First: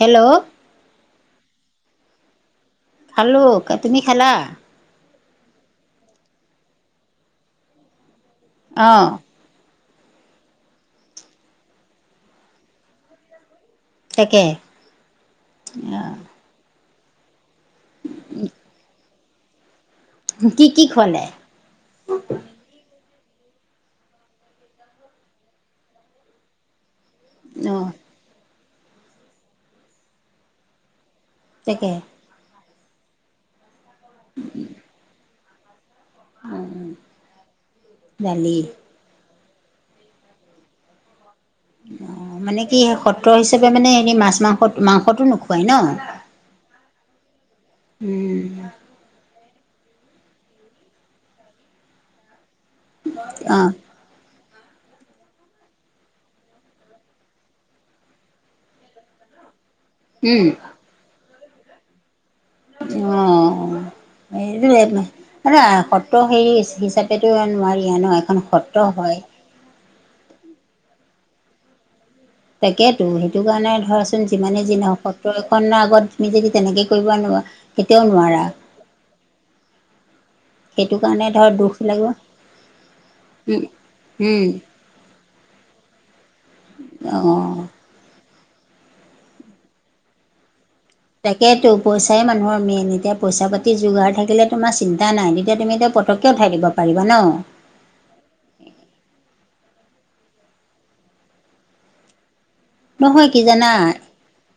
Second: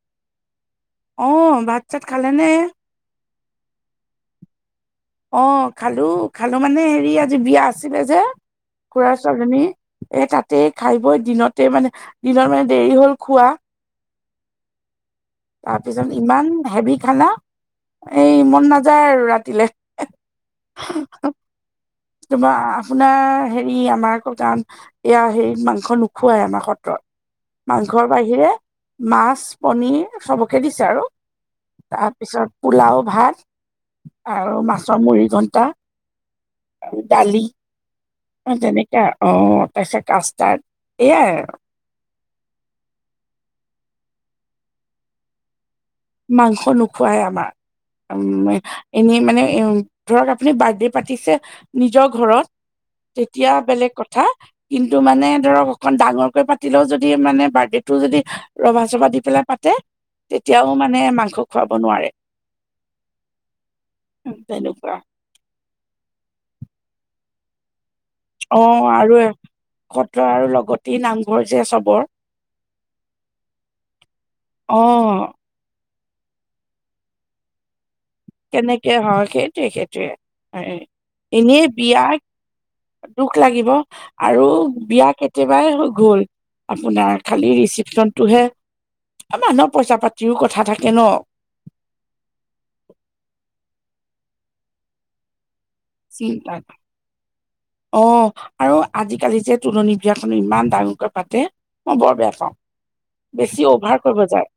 Hello, অ, ভাত-চাত খালে নে? খালো, তুমি খালা? অ, খালো খালো মানে হেৰি আজি বিয়া আছিলে যে, অঁ খুৰাৰা ছোৱালীজনী। এই, তাতে খাই বৈ দিনতে মানে, দিনত মানে দেৰি হ'ল খোৱা। তাকে। অঁ তাৰপিছত ইমান হেভি খানা, এই মন নাযায় আৰু ৰাতিলে। কি কি খুৱালে? তোমাৰ আপোনাৰ হেৰি, আমাৰ আকৌ কাৰণ এয়া হেৰিত মাংস নোখোৱাই আমাৰ সত্ৰত। অঁ মাংসৰ বাহিৰে মাছ, পনিৰ, চবকে দিছে আৰু তাকে তাত। তাৰপিছত পোলাও ভাত আৰু মাছৰ মুৰিঘণ্টা। উম, উম, অ, তেনেকা অ, তাৰপিছত কাষ্টাৰ্ড এইয়াই আৰু। অ, মানে কি সত্ৰ হিচাপে মানে, হেৰি মাছ-মাংস মাংসটো নোখোৱাই ন? মাংস নোখোৱাই আমাৰ উম, এনেই মানে এইও ধৰক আপুনি বাৰ্থডে পাতিছে নিজৰ ঘৰত। তেতিয়া অঁ বেলেগ কথা। কিন্তু মানে ধৰক অকন ডাঙৰকৈ পাতিলেও যদি মানে বাৰ্থডেটো যদি ৰভা চভা দি পেলাই পাতে উম তেতিয়াও মানে মাংস খুৱাব নোৱাৰে। অ', [unintelligible] মানে তেনেকুৱা সত্ৰ হেৰি হিচ-হিচাপেতো আৰ নোৱাৰিয়ে ন এখন সত্ৰ অ' আৰু হয় এ-সত্ৰ আৰু লগতি নামঘৰ যে চবৰ তাকেতো সেইটো কাৰণে ধৰাচোন যিমানে যি অ নহওঁক সত্ৰই [unintelligible] আগত তুমি যদি তেনেকে কৰিব নোৱা তেতিয়াও নোৱাৰা। তেনেকে হয় সেইটোৱে, সেইটোৱে। [unintelligible] সেইটো কাৰণে ধৰ এনেই দুখ লাগিব বিয়াৰ দুখ উম, লাগিব আৰু উম, বিয়া কেতিয়াবাই হৈ গল। আপোনাৰ খালি অ'। ৰিচিপচনটোহে। এ মানুহৰ পইচা পাতিও কথা থাকে ন। তাকেইতো পইচাই মানুহৰ মেইন, এতিয়া পইচা পাতি যোগাৰ থাকিলে তোমাৰ চিন্তা নাই তেতিয়া তুমি [unintelligible] পটককে চিন্তা উঠাই দিব পাৰিবা ন? অ' আৰু আজিকালি যে তুলনি বিয়াখনো ইমান ডাঙৰকৈ পাতে, মই বৰ বেয়া পাওঁ। নহয় কি বেছি জানা? অভাৰ কৰিব যায়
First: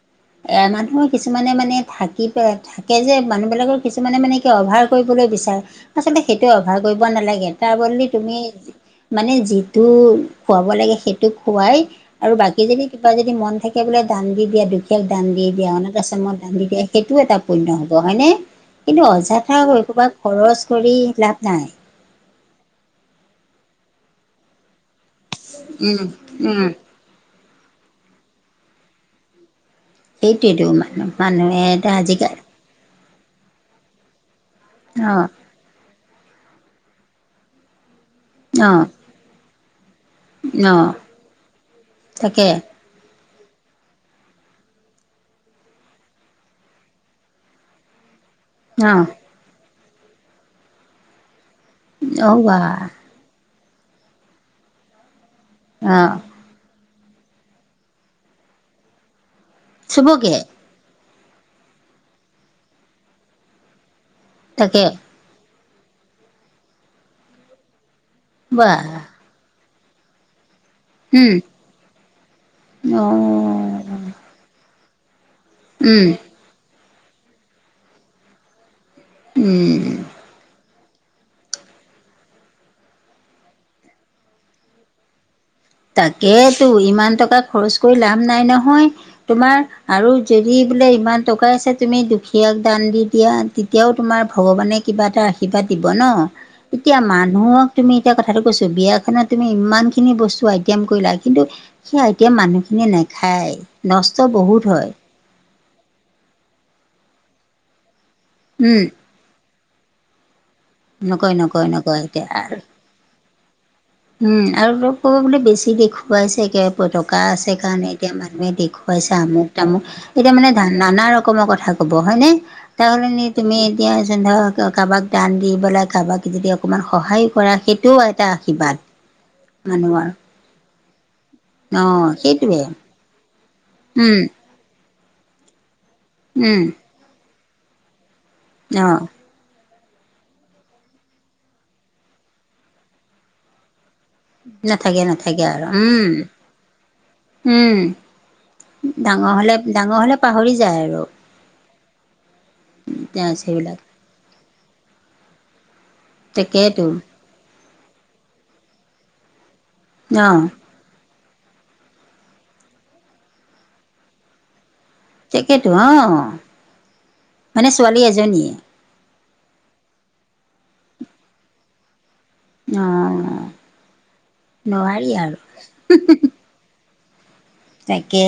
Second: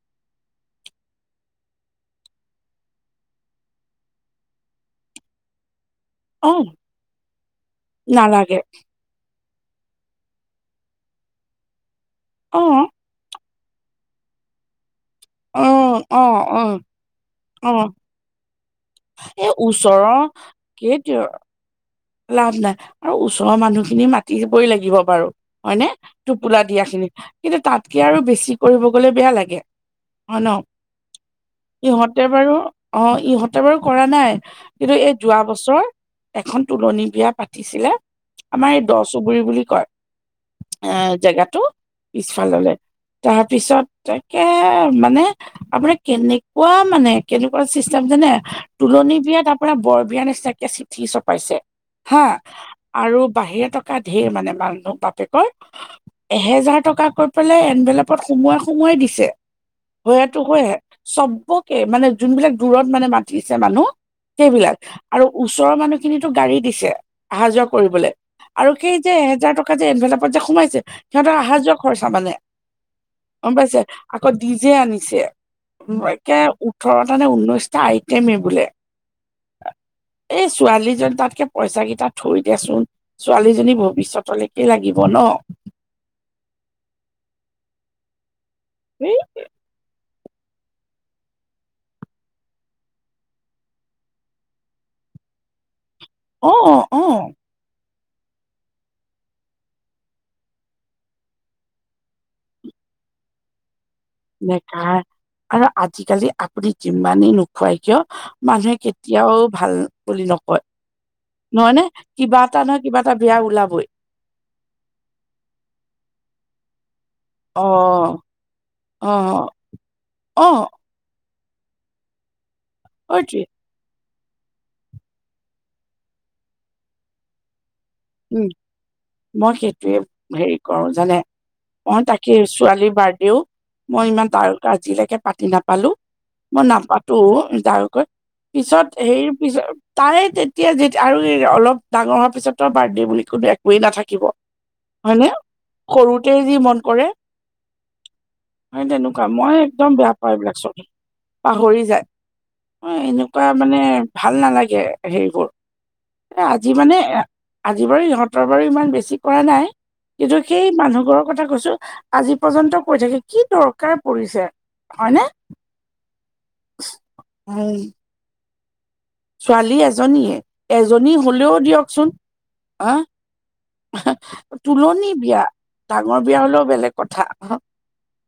এ মানুহৰ কিছুমানে মানে থাকি প থাকে যে মানুহ বিলাকৰ কিছুমানে মানে কিয় ভাৰ কৰিবলৈ বিচাৰে, আচলতে অ সেইটোয়ে অভাৰ কৰিব নালাগে, তাৰ বদলি তুমি নালাগে মানে যিটো খোৱাব লাগে সেইটো খোৱাই আৰু অ বাকী যদি [unintelligible] যদি মন থাকে বোলে দান দি দিয়া দুখ [unintelligible] দান দি অ দিয়া, অনাথ অ আশ্ৰমত দান অ দি দিয়া সেইটো এটা পুণ্য অ হ'ব, হয়নে? কিন্তু এই অযাথা ওচৰৰ এহোপা খৰচ কৰি সেইটোৱে লাভ নাই। লাভ নাই আৰু ওচৰৰ মানুহখিনি মাতিবয়ে লাগিব বাৰু। হয়নে? উম উম টোপোলা দিয়া খিনি, কিন্তু তাতকে আৰু বেছি কৰিব গলে বেয়া লাগে। হয় ন সেইটোৱেতো মানুহ-মানুহেটো ইহঁতে আজিকাল বাৰু অ' ইহঁতে বাৰু কৰা নাই, কিন্তু এই অ যোৱা বছৰ, এখন তুলনি বিয়া পাতিছিলে, আমাৰ অ এই দ চুবুুৰী বুলি কয়। অ এ জেগাটো তাকে পিছফাললে তাৰপিছত তাকে মানে আপোনাৰ কেনেকুৱা মানে কেনেকুৱা চিষ্টেম জানে? অ তুলনী বিয়াত আপোনাৰ বৰ বিয়া নিচিনাকে চিঠি চপাইছে। হা অ বা আৰু বাহিৰা টকা ধেৰ মানে মানুহটো বাপেকৰ অ'। এহেজাৰ টকা কৈ পেলাই এনভেলাপত সোমোৱাই, সোমোৱাই দিছে, চবকে হয়েতো হয়ে। চবকে মানে যোনবিলাক দূৰত মানে মাতিছে মানুহ সেইবিলাক। তাকে আৰু ওচৰৰ মানুহখিনিতো গাড়ী দিছে, আহা যোৱা কৰিবলে। আৰু বাহ সেই যে এহেজাৰ টকা যে এনভেলাপত যে সোমাইছে উম সিহঁতৰ আহা যোৱা খৰচা মানে, অ গম পাইছে আকৌ ডিজে আনিছে। উম কে ওঠৰটা নে ঊনৈশটা আইটেমেই বোলে। উম। এই ছোৱালীজন তাতকে পইচা কেইটা থৈ দেচোন ছোৱালীজনীক ভৱিষ্যতলৈকে লাগিব ন। তাকেইতো ইমান টকা খৰচ কৰি লাভ নাই নহয়। [unintelligible] তোমাৰ আৰু যদি বোলে ইমান টকাই আছে তুমি দুখীয়াক দান দি দিয়া। তেতিয়াও তোমাৰ ভগৱানে কিবা এটা আশীৰ্বাদ দিব ন। অ এতিয়া অ মানুহক তুমি এতিয়া কথাটো কৈছোঁ বিয়া খনত তুমি ইমান খিনি বস্তু আহি কৰিলা কিন্তু সেই আই [unintelligible] মানুহখিনিয়ে নাখায় নষ্ট বহুত হয় নেখাই, আৰু আজিকালি আপুনি যিমানেই নোখোৱাই কিয় মানুহে উম কেত তিয়াও ভাল বুলি নকয়, নকয় নকয় নহয় নে নকয় এতিয়া কিবা এটা নহয় কিবা এটা বেয়া ওলাবই। উম আৰু অপ ক'ব বোলে বেছি দেখুৱাইছে একে। টকা আছে অ কাৰণে এতিয়া মানুহে অ দেখুৱাইছে আমুক-তামুক এতিয়া অ মানে ধ নানা ৰক কমৰ কথা কব হয়নে? [unintelligible] সেইটোৱে তুমি এতিয়া যেন ধৰক কাৰোবাক দান দি পেলাই কাৰোবাক যদি অকণমান সহায়ো কৰা সেই টোও এটা উম আশীৰ্বাদ। মই সেইটোয়ে মানুহৰ হেৰি কৰো জানে। মই অ' তাকে সেইটোৱে ছোৱালীৰ বাৰ্থডেও, মই উম, ইমান তাৰ আজিলৈকে পাতি নাপালো। উম, মই নাপাতো তাৰকৈ পিছত অ'। হেই পিছত তাই তেতিয়া যে আৰু অলপ ডাঙৰ হোৱাৰ পিছত ত বাৰ্থডে বুলি ক'লে নাথাকিব নাথাকে হয়নে নাথাকে আৰু উম, সৰুতে যি মন কৰে। উম। সেই তেনেকুৱা ডাঙৰ মই হ'লে একদম ডাঙৰ বেয়া হ'লে পাওঁ পাহৰি এইবিলাক চব যায় আৰু পাহৰি যায়। অ' এনেকুৱা মানে সেইবিলাক ভাল নালাগে হেৰিবোৰ এ আজি তাকেইতো। মানে আজি বাৰু ইহঁতৰ বাৰু ইমান বেছি কৰা নাই কিন্তু অ' সেই মানুহ ঘৰৰ কথা কৈছোঁ। আজি পৰ্যন্ত কৈ থাকে, কি দৰকাৰ পৰিছে। হয়নে তাকেতো অঁ, মানে উম ছোৱালী এজনীয়ে। ছোৱালী এজনীয়ে এজনী হলেও দিয়কচোন। অ' তুলনি নোৱাৰি আৰু বিয়া ডাঙৰ বিয়া হ'লেও বেলেগ। কথা। তাকে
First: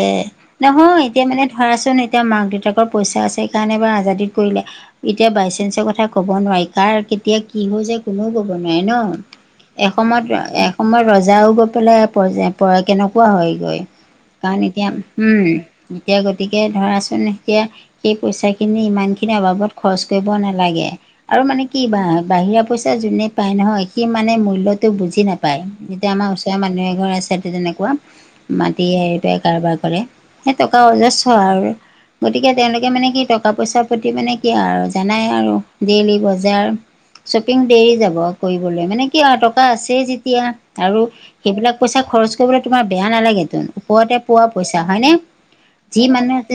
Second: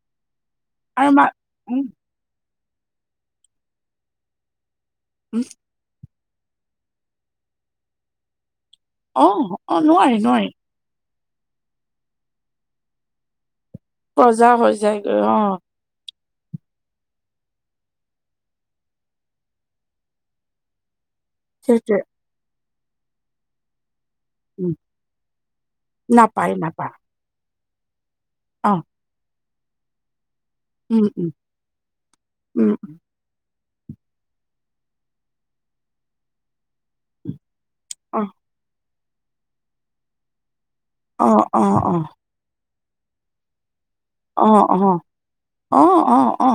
নহয় আৰু এতিয়া মা মানে উম ধৰাচোন এতিয়া মাক-দেউতাকৰ পইচা আছে, সেইকাৰণে বাৰ আজাদিত কৰিলে এতিয়া উম বাইচাঞ্চৰ কথা ক'ব নোৱাৰি কাৰ কেতিয়া কি হৈ যায়, কোনেও ক'ব নোৱাৰে ন অ অ নোৱাৰি এসময়ত নোৱাৰি সময় ৰজাও গৈ পেলাই কেনেকুৱা হয়গৈ। প্ৰজা কাৰণ হৈ এতিয়া যায়গৈ অ উম এতিয়া গতিকে ধৰাচোন এতিয়া সেই পইচাখিনি ইমানখিনি অবাবত খৰচ কৰিব নালাগে। আৰু মানে কি সেইটোৱে বা-বাহিৰা পইচা যোনে পায় নহয়। সি মানে উম মূল্যটো বুজি নাপায়, যেতিয়া আমাৰ নাপায় ওচৰৰ মানুহ এ নাপায় ঘৰ আছে তেনেকুৱা। অ মাতি [unintelligible] কাৰবাৰ কৰে। সেই টকা অজস্ৰ আৰু গতিকে তেওঁলোকে মানে কি টকা-পইচা প্ৰতি মানে কি আৰু জানাই আৰু ডেইলি বজাৰ। শ্বপিং দেৰি যাব কৰিবলৈ মানে কি টকা আছেই যেতিয়া। আৰু সেইবিলাক পইচা খৰচ কৰিবলৈ তোমাৰ বেয়া নালাগেতো। ওপৰতে পোৱা পইচা। হয়নে? [unintelligible] যি মানুহে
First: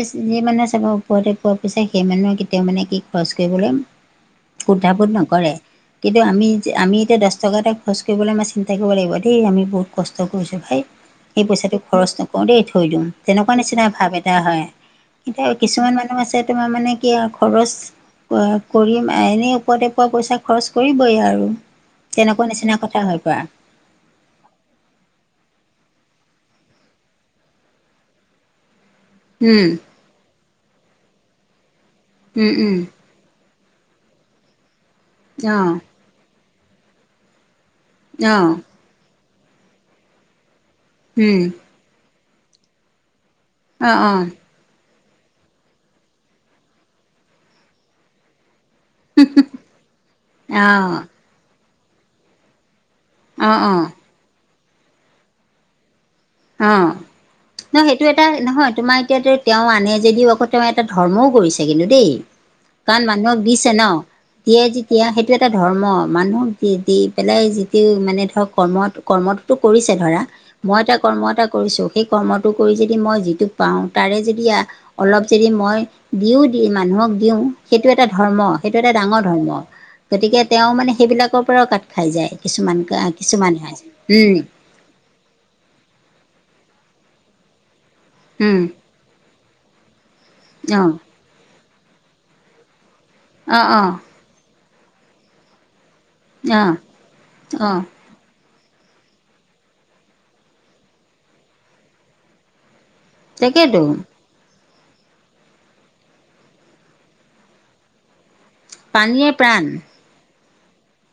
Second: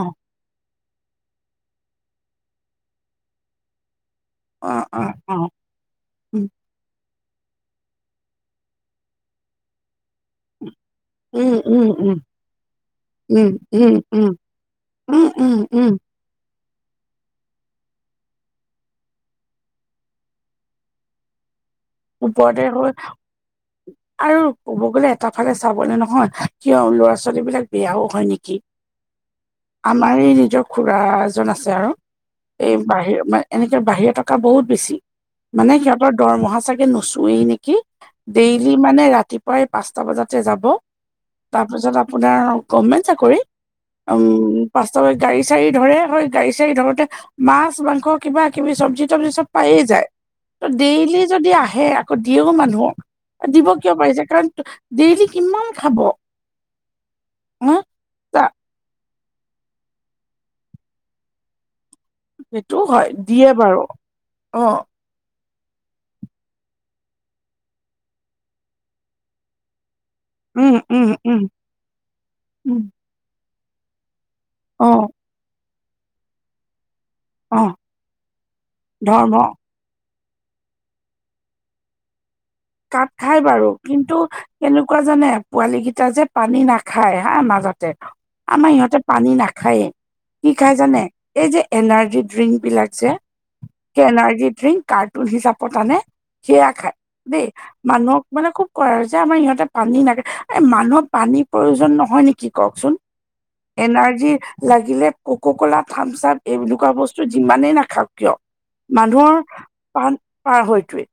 চাব ওপৰতে পোৱা পইচা সেই মানুহে কেতিয়াও মানে [unintelligible] কুদ্ধাবোধ নকৰে। কিন্তু আমি যে আমি এতিয়া দহ টকা এটা খৰচ কৰিবলে আমাৰ চিন্তা কৰিব লাগিব দেই আমি কষ্ট কৰিছো ভাই সেই পইচাটো খৰচ নক নকৰোঁ দেই থৈ দিও, তেনেকুৱা নিচিনা ভাৱ এটা হয় কিন্তু কিছুমান মানুহ মানুহ আছে তোমাৰ মানে কি আও খৰচ কৰিম এনেই ওপৰতে পোৱা পইচা খৰচ কৰিবই আৰু। তেনেকুৱা ওপৰতে নিচিনা হয় কথা হৈ পৰা আৰু ক'ব গ'লে এটা ফালে চাবলেনহয় কিয় ল'ৰা- ছোৱালী বিলাক বেয়াও হয় নেকি। [inaudible] উম আমাৰ এই নিজৰ খুৰা এজন আছে আৰু এই বাহিৰ মান এনেকে বাহিৰা টকা থকা বহুত বেছি। মানে সিহঁতৰ দৰমহা চাগৈ নুচোৱেই নেকি? কি? ডেইলি মানে ৰাতিপুৱাই পাঁচটা বজাতে যাব। উম তাৰপিছত আপোনাৰ গভমেন্ট চাকৰি অঁ অঁ অঁ উম অঁ বাস্তৱে গাড়ী, চাৰি ধৰে হয়েই গাড়ী চাৰি ধৰোতে মাছ মাংস কিবা কিবি চ'ব জিটবলিষ্ট পিছত পায়ে যায়। ত' ডেইলি যদি আহে আকৌ দিয়েও মানুহক অঁ অঁ দিব কিয় পাৰিছে, কাৰণ ডেইলি কিমান খাব। অ' ন হা সেই- টো এটা তা নহয় তোমাৰ এতিয়াতো তেওঁ আনে যদিওঁ আকৌ' তেওঁ এটা ধৰ্মও কৰিছে কিন্তু দেই। সেইটো কাৰণ হয় মানুহক দিয়ে দিছে ন, বাৰু দিয়ে অ যে সেয়া সেইটো এটা ধৰ্ম, মানুহক দি পেলাই যিটো মানে ধৰক কৰ্মত কৰ্মটোতো কৰিছে ধৰা, উম মই এটা উম কৰ্ম উম এটা কৰিছোঁ সেই কৰ্মটো কৰি উম যদি মই পাওঁ তাৰে যদি অ অলপ যদি মই দিও দি মানুহক দিওঁ। অ সেইটো এটা ধৰ্ম সেইটো এটা ডাঙৰ ধৰ্ম গতিকে তেওঁ মানে সেইবিলাকৰ পৰাও কাত খাই যায়। কিছুমান কাট খাই কিছুমান বাৰু কিন্তু উম কেনেকুৱা জানে, পোৱালী কেইটা যে পানী নাখায় হা মাজতে উম আমাৰ সিহঁতে পানী নাখায়েই কি খাই অ জানে? এই যে এনাৰ্জি ড্ৰিংক বিলাক যে অ' অ এনাৰ্জি ড্ৰিংক, কাৰ্টুন, হিচাপত আনে অ সেয়া খায় দেই। অ অ মানুহক মানে খুব- কৰে যে আমাৰ ইহঁতে পানী নাখে, এই মানুহক পানীৰ প্ৰয়োজন নহয় নেকি কওকচোন? তাকেতো এনাৰ্জি লাগিলে কক' কলা, থামচাম, এনেকুৱা বস্তু যিমানেই নাখাওক কিয়। পানীয়ে মানুহৰ প্ৰাণ প পাৰ হয়তোৱে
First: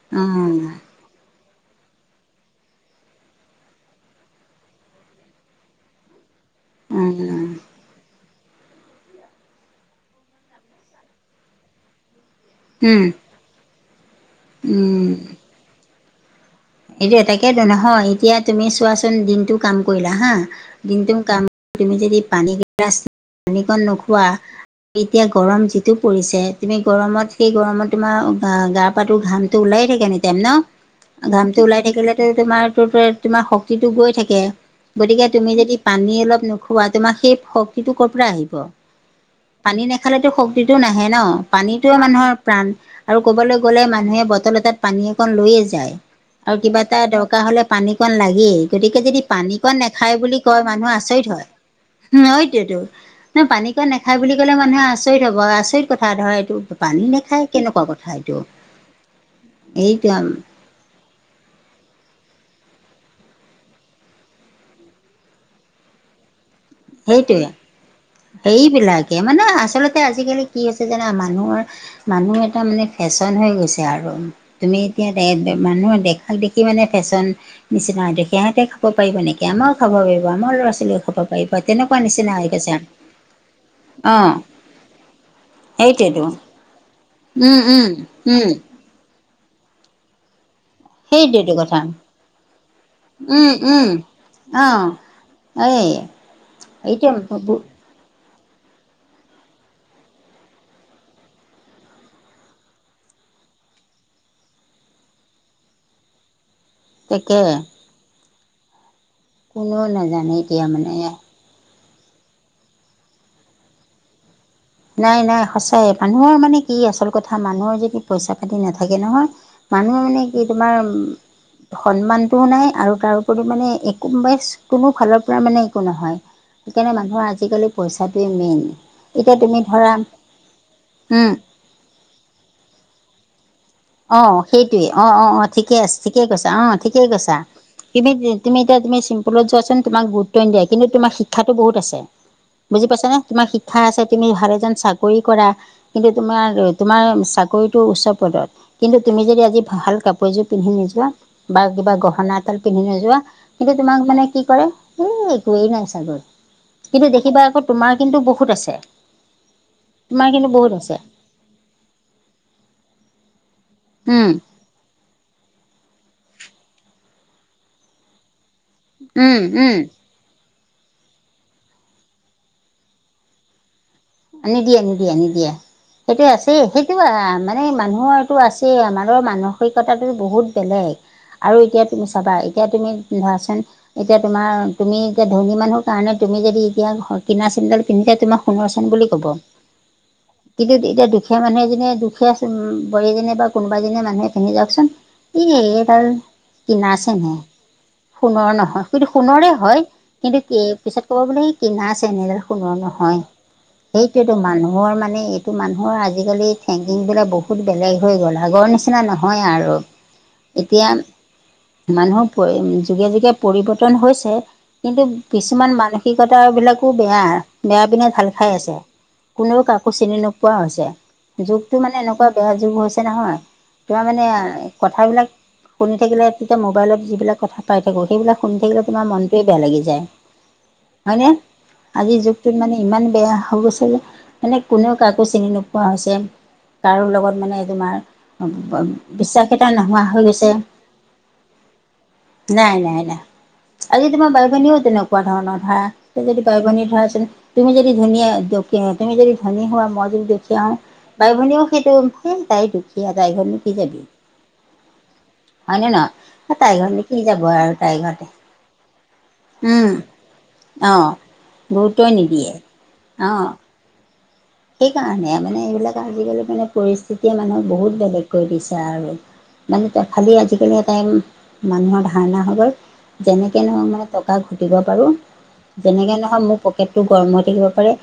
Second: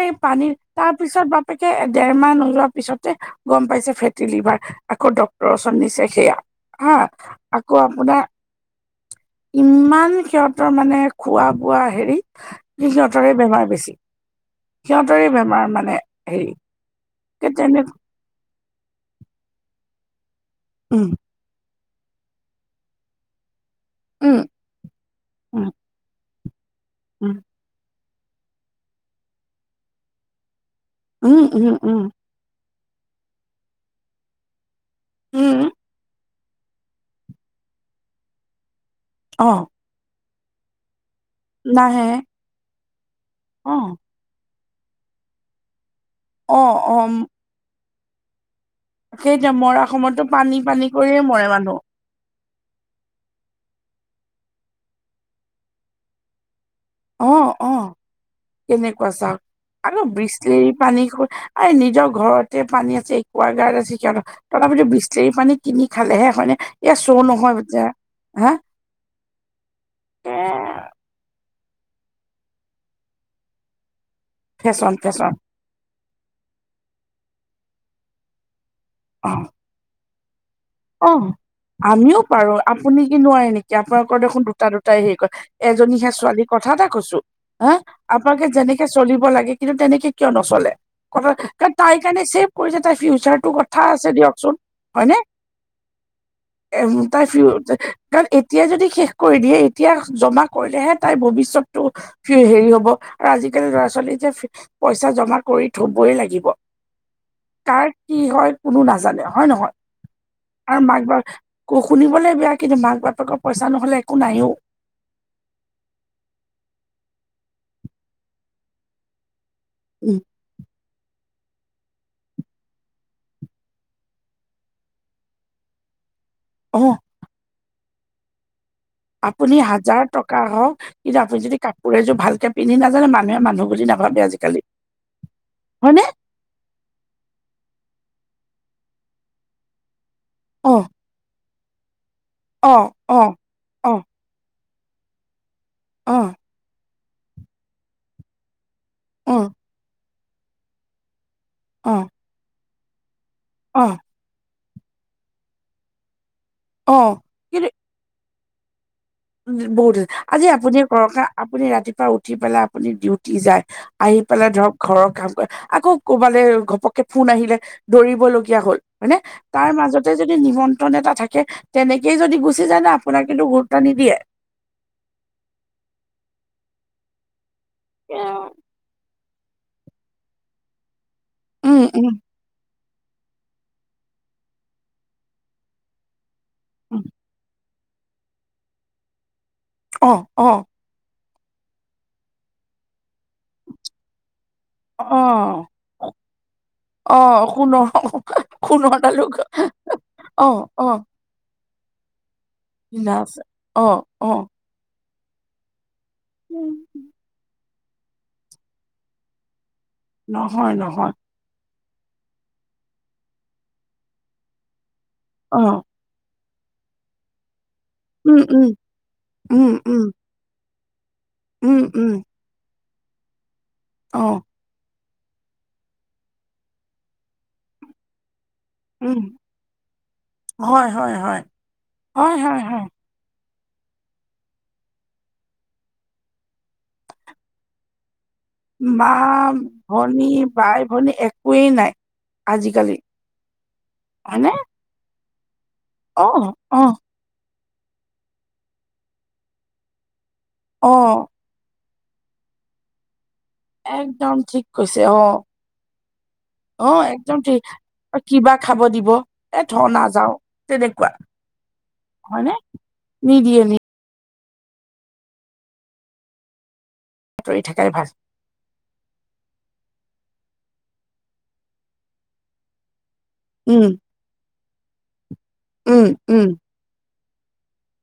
এই অ', পানীৰ তাত তাৰ পিছত বাপেকে দেৰ মাহ নোযোৱাৰ পিছতে গ'ম পাইছে ফেটি লিভাৰ। আকৌ' ডক্টৰ ওচৰত নিছে সেয়া। হা উম' আকৌ আপোনাৰ, ইমান সিহঁতৰ মানে খোৱা বোৱা হেৰি উম, সিহঁতৰে বেমাৰ বেছি। উম। সিহঁতৰে বেমাৰ মানে হেৰি- এইটো এ তাকেইতো তেনে নহয় এতিয়া তুমি চোৱাচোন, দিনটো কাম কৰিলা হাঁ উম দিনটো কাম তুমি যদি পানী গিলাচ ৰাস্তা পানীকণ নোখোৱা উম এতিয়া গৰম উম যিটো পৰিছে। তুমি গৰমত উম সেই গৰমত তোমাৰ গাপা ঘামটো ওলাইে থাকে ন টাইম ন। উম' ঘামটো উম' ওলাই উম' থাকিলেতো তোমাৰ, তোমাৰ শক্তিটো গৈ থাকে গতিকে তুমি উম যদি পানী অলপ নোখোৱাই তোমাৰ সেই শক্তিটো ক'ৰ পৰা আহিব। অঁ পানী নেখালেতো শক্তিটো নাহে ন, পানীতটো নাহে মানুহৰ প্ৰাণ। আৰু ক'বালৈ অ গ'লে মানুহে বটল এটাত পানী, একণ লৈয়ে যায়। আৰু অ কিবা এটা অ দৰকাৰ হ'লে পানী অকণ লাগেই। গতিকে যদি সেইতিয়া পানী অকণ মৰা নেখায় সময়তো বুলি পানী কয় পানী মানুহ কৰিয়ে আচৰিত মৰে হয়। মানুহ সেইটোৱেইটো, নহয় পানী কন নাখায় বুলি ক'লে মানুহে আচৰিত হ'ব আচৰিত কথা ধৰা এইটো। পানী নাখায় অ' অ' কেনেকুৱা কথা এইটো কেনেকুৱা চাওক, আৰু এইটো বিচলিৰ পানী স এই নিজৰ ঘৰতে পানী আছে একুৱাগাৰড আছে সিহঁতৰ তথাপিতো বিচলিৰি পানী কিনি খালেহে হয়নে? এয়া চ' সেইটোৱে নহয় এতিয়া সেইবিলাকে মানে, আচলতে এ আজিকালি কি হৈছে জানা মানুহৰ মানুহ এটা মানে ফেচন হৈ গৈছে আৰু তুমি ফেশ্বন এতিয়া ফেশ্বন দে মানুহে দেখাক দেখি মানে ফেচন নিচিনা হয়, তে সিহঁতে খাব পাৰিব অ নেকি আমাৰোঁ খাব পাৰিব আমাৰ লৰা-ছোৱালীয়েও খাব পাৰিব। তেনেকুৱা আমিওঁ নিচিনা হৈ পাৰোঁ গৈছে আপুনি কি নোৱাৰে নেকি আপোনালোকৰ অঁ দেখোন দুটা, দুটাই হেৰি কয় এজনীহে সেইটোৱেতো ছোৱালী কথা এটা কৈছো উম হা, উম উম আপোনালোকে যেনেকে চলিব লাগে, কিন্তু তেনেকে কিয় ন'চলে সেইটোৱেতো [unintelligible] কথা তাই কাৰণে ছেভ কৰিছে তাই ফিউচাৰটো উম উম কথা আছে দিয়কচোন অঁ হয়নে? এই এ, এতিয়া তাই ফিউ কাৰণ এতিয়াই যদি শেষ কৰি দিয়ে এতিয়া জমা কৰিলেহে তাইৰ ভৱিষ্যটো সে হেৰি হ'ব আৰু আজিকালি ল'ৰা-ছোৱালী যে পইচা জমা কৰি থবই লাগিব। তেকে। কাৰ কি হয় কোনো নাজানে অ'। কোনোওঁ নাজানে। এতিয়া আৰু মানে মাক বা কো শুনিবলৈ বেয়া কিন্তু মাক- বাপেকৰ পইচা নহ'লে একো নাইও। নাই, নাই সঁচাই মানুহৰ মানে কি আচল কথা মানুহৰ যদি পইচা-পাতি নাথাকে নহয় মানুহে উম, মানে কি তোমাৰ সন্মানটোও নাই আৰু তাৰ উপৰিও মানে একো [unintelligible] কোনো ফালৰ পৰা মানে একো নহয়। অ' সেইকাৰণে মানুহৰ আজিকালি পইচাটোৱে মেইন, এতিয়া আপুনি তুমি ধৰা হাজাৰ টকা হওঁক কিন্তু উম আপুনি যদি কাপোৰ এযোৰ ভালকে পিন্ধি নাযায় ন, মানুহে মানুহ বুজি না অ' অ'সেইটোৱে অ'অ'অ'ঠিকে আছে ঠিকে কৈছা অ'। ঠিকেই কৈছা, কিন্তু তুমি এতিয়া তুমি চিম্পুলত যোৱাচোন তোমাক গুৰুত্ব নিদিয়ে অ' কিন্তু, তোমাৰ শি ক্ষাতো বহুত আছে অ' বুজি পাইছা নে? অ' তোমাৰ শিক্ষা অ' আছে, তুমি ভাল এজন চাকৰি কৰা কিন্তু অ' তোমাৰ, তোমাৰ চাকৰিটো উচ্চ পদত কিন্তু তুমি যদি আজি ভাল কাপোৰ এযোৰ পিন্ধি নোযোৱা বা কিবা অ' গহনা এদাল পিন্ধি নোযোৱা কিন্তু অ' তোমাক মানে কি কৰে এই একোৱেই নাই চাগৈ, কিন্তু অ' দেখিবা আকৌ তোমাৰ কিন্তু বহুত আছে। উম, বহুত তোমাৰ [inaudible] আজি কিন্তু বহুত আপুনিয়ে আছে কৰক হা, আপুনি ৰাতিপুৱা উঠি পেলাই আপুনি ডিউটি যায় আহি উম পেলাই ধৰক ঘৰৰ কাম কৰে আকৌ ক'ৰবালে ঘপককে ফোন আহিলে দৌৰিবলগীয়া হ'ল হয়নে উম তাৰ উম মাজত তে যদি নিমন্ত্ৰণ এটা থাকে তেনেকেই যদি গুচি যায় ন, আপোনাক কিন্তু গুৰুত্ব নিদিয়ে। নিদিয়ে, নিদিয়ে, নিদিয়ে, সেইটো আছে সেইটো মানে মানুহৰটো অ'। আছে, আমাৰ ৰ মানসিকতাটো বহুত বেলেগ আৰু উম এতিয়া তুমি উম চাবা এতিয়া তুমি ধৰাচোন এতিয়া তোমাৰ তুমি এতিয়া ধনী মানুহ তানে তুমি যদি এতিয়া উম কিনা চেন ডাল পিন্ধিলে তোমাক সোণৰ চেন বুলি ক'ব। অ অ কিন্তু এতিয়া দুখীয়া মানুহ এজনিয়ে বা দুখীয়া বোৱাৰী এজনীয়ে বা কোনোবা এজনীয়ে মানুহে পিন্ধি যাওঁকচোন অ এ, এডাল কিনা অ চেনহে সোণৰ সোণৰ নহয়, সেইতো সোণৰে হয় কিন্তু অ কি অ পিছত ক'ব বোলে কিনা চেনহে এইডাল সোণৰ পিন্ধা নহয় আছে অ অ সেইটোৱেতো মানুহ মানুহৰ মানে এইটো মানুহৰ আজিকালি উম। থিংকিংবিলাক বহুত বেলেগ হৈ গ'ল আগৰ নিচিনা নহয় আৰু। নহয় এতিয়া নহয় মানুহৰ যুগে [unintelligible] যুগে পৰিৱৰ্তন হৈছে কিন্তু অ কিছুমান মানুহ মানসিকতা বিলাকো বেয়া, বেয়া পিনে ঢাল উম খাই উম আছে কোনেওঁ উম কাকো উম চিনি এনেকুৱা হৈছে উম যুগটো মানে উম এনেকুৱা বেয়া যুগ হৈছে নহয় তোমাৰ মানে অ কথাবিলাক শুনি থাকিলে [unintelligible] মোবাইলত যিবিলাক কথা পাই থাকোঁ সেইবিলাক শুনি থাকিলে তোমাৰ উম, মনটোৱে বেয়া লাগি যায় হয় নে? আজি হয়, যুগটো হয়, মানে হয়। ইমান বেয়া হৈ গৈছে মানে কোনেও কাকো চিনি নোপোৱা হৈছে কাৰো লগত মানে তোমাৰ মা, [unintelligible] বিশ্বাস এটা নোহোৱা হৈ ভনী, গৈছে। বাই, ভনী একোৱেই নাই। নাই আজিকালি নাই নাই আজি তোমাৰ বাই হয়নে? ভনিও তেনেকুৱা তেনকোৱা ধৰনৰ ধৰা যদি অ', বাই ভনীৰ অ', ধৰা [unintelligible] তুমি যদি ধুনীয়া তুমি যদি ধনী হোৱা মই যদি দুখীয়া হওঁ অ। বাই ভনীও সেইটো [unintelligible] তাই দুখীয়া বাই ভনী একদম ঠিক কৈছে অ। হয়নে নহয় তাই অ ঘৰনো কি একদম যাব ঠিক আৰু তাই ঘৰতে কিবা খাব দিব এ থ উম নাযাওঁ। অ তেনেকুৱা গুৰুত্বই নিদিয়ে হয়নে? অ নিদিয়ে নি সেইকাৰণে মানে এইবিলাক আজিকালি মানে পৰিস্থিতিয়ে আঁতৰি মানুহক থাকাই বহুত ভাল বেলেগ কৰি দিছে আৰু। মানে [unintelligible] খালি আজিকালি এটাই মানুহৰ ধাৰণা হৈ গ'ল যেনেকে উম, নহওঁক মানে টকা ঘটিব পাৰো, উম, যেনেকে নহয় উম। মোৰ পকেট টো গৰম হৈ থাকিব পাৰে।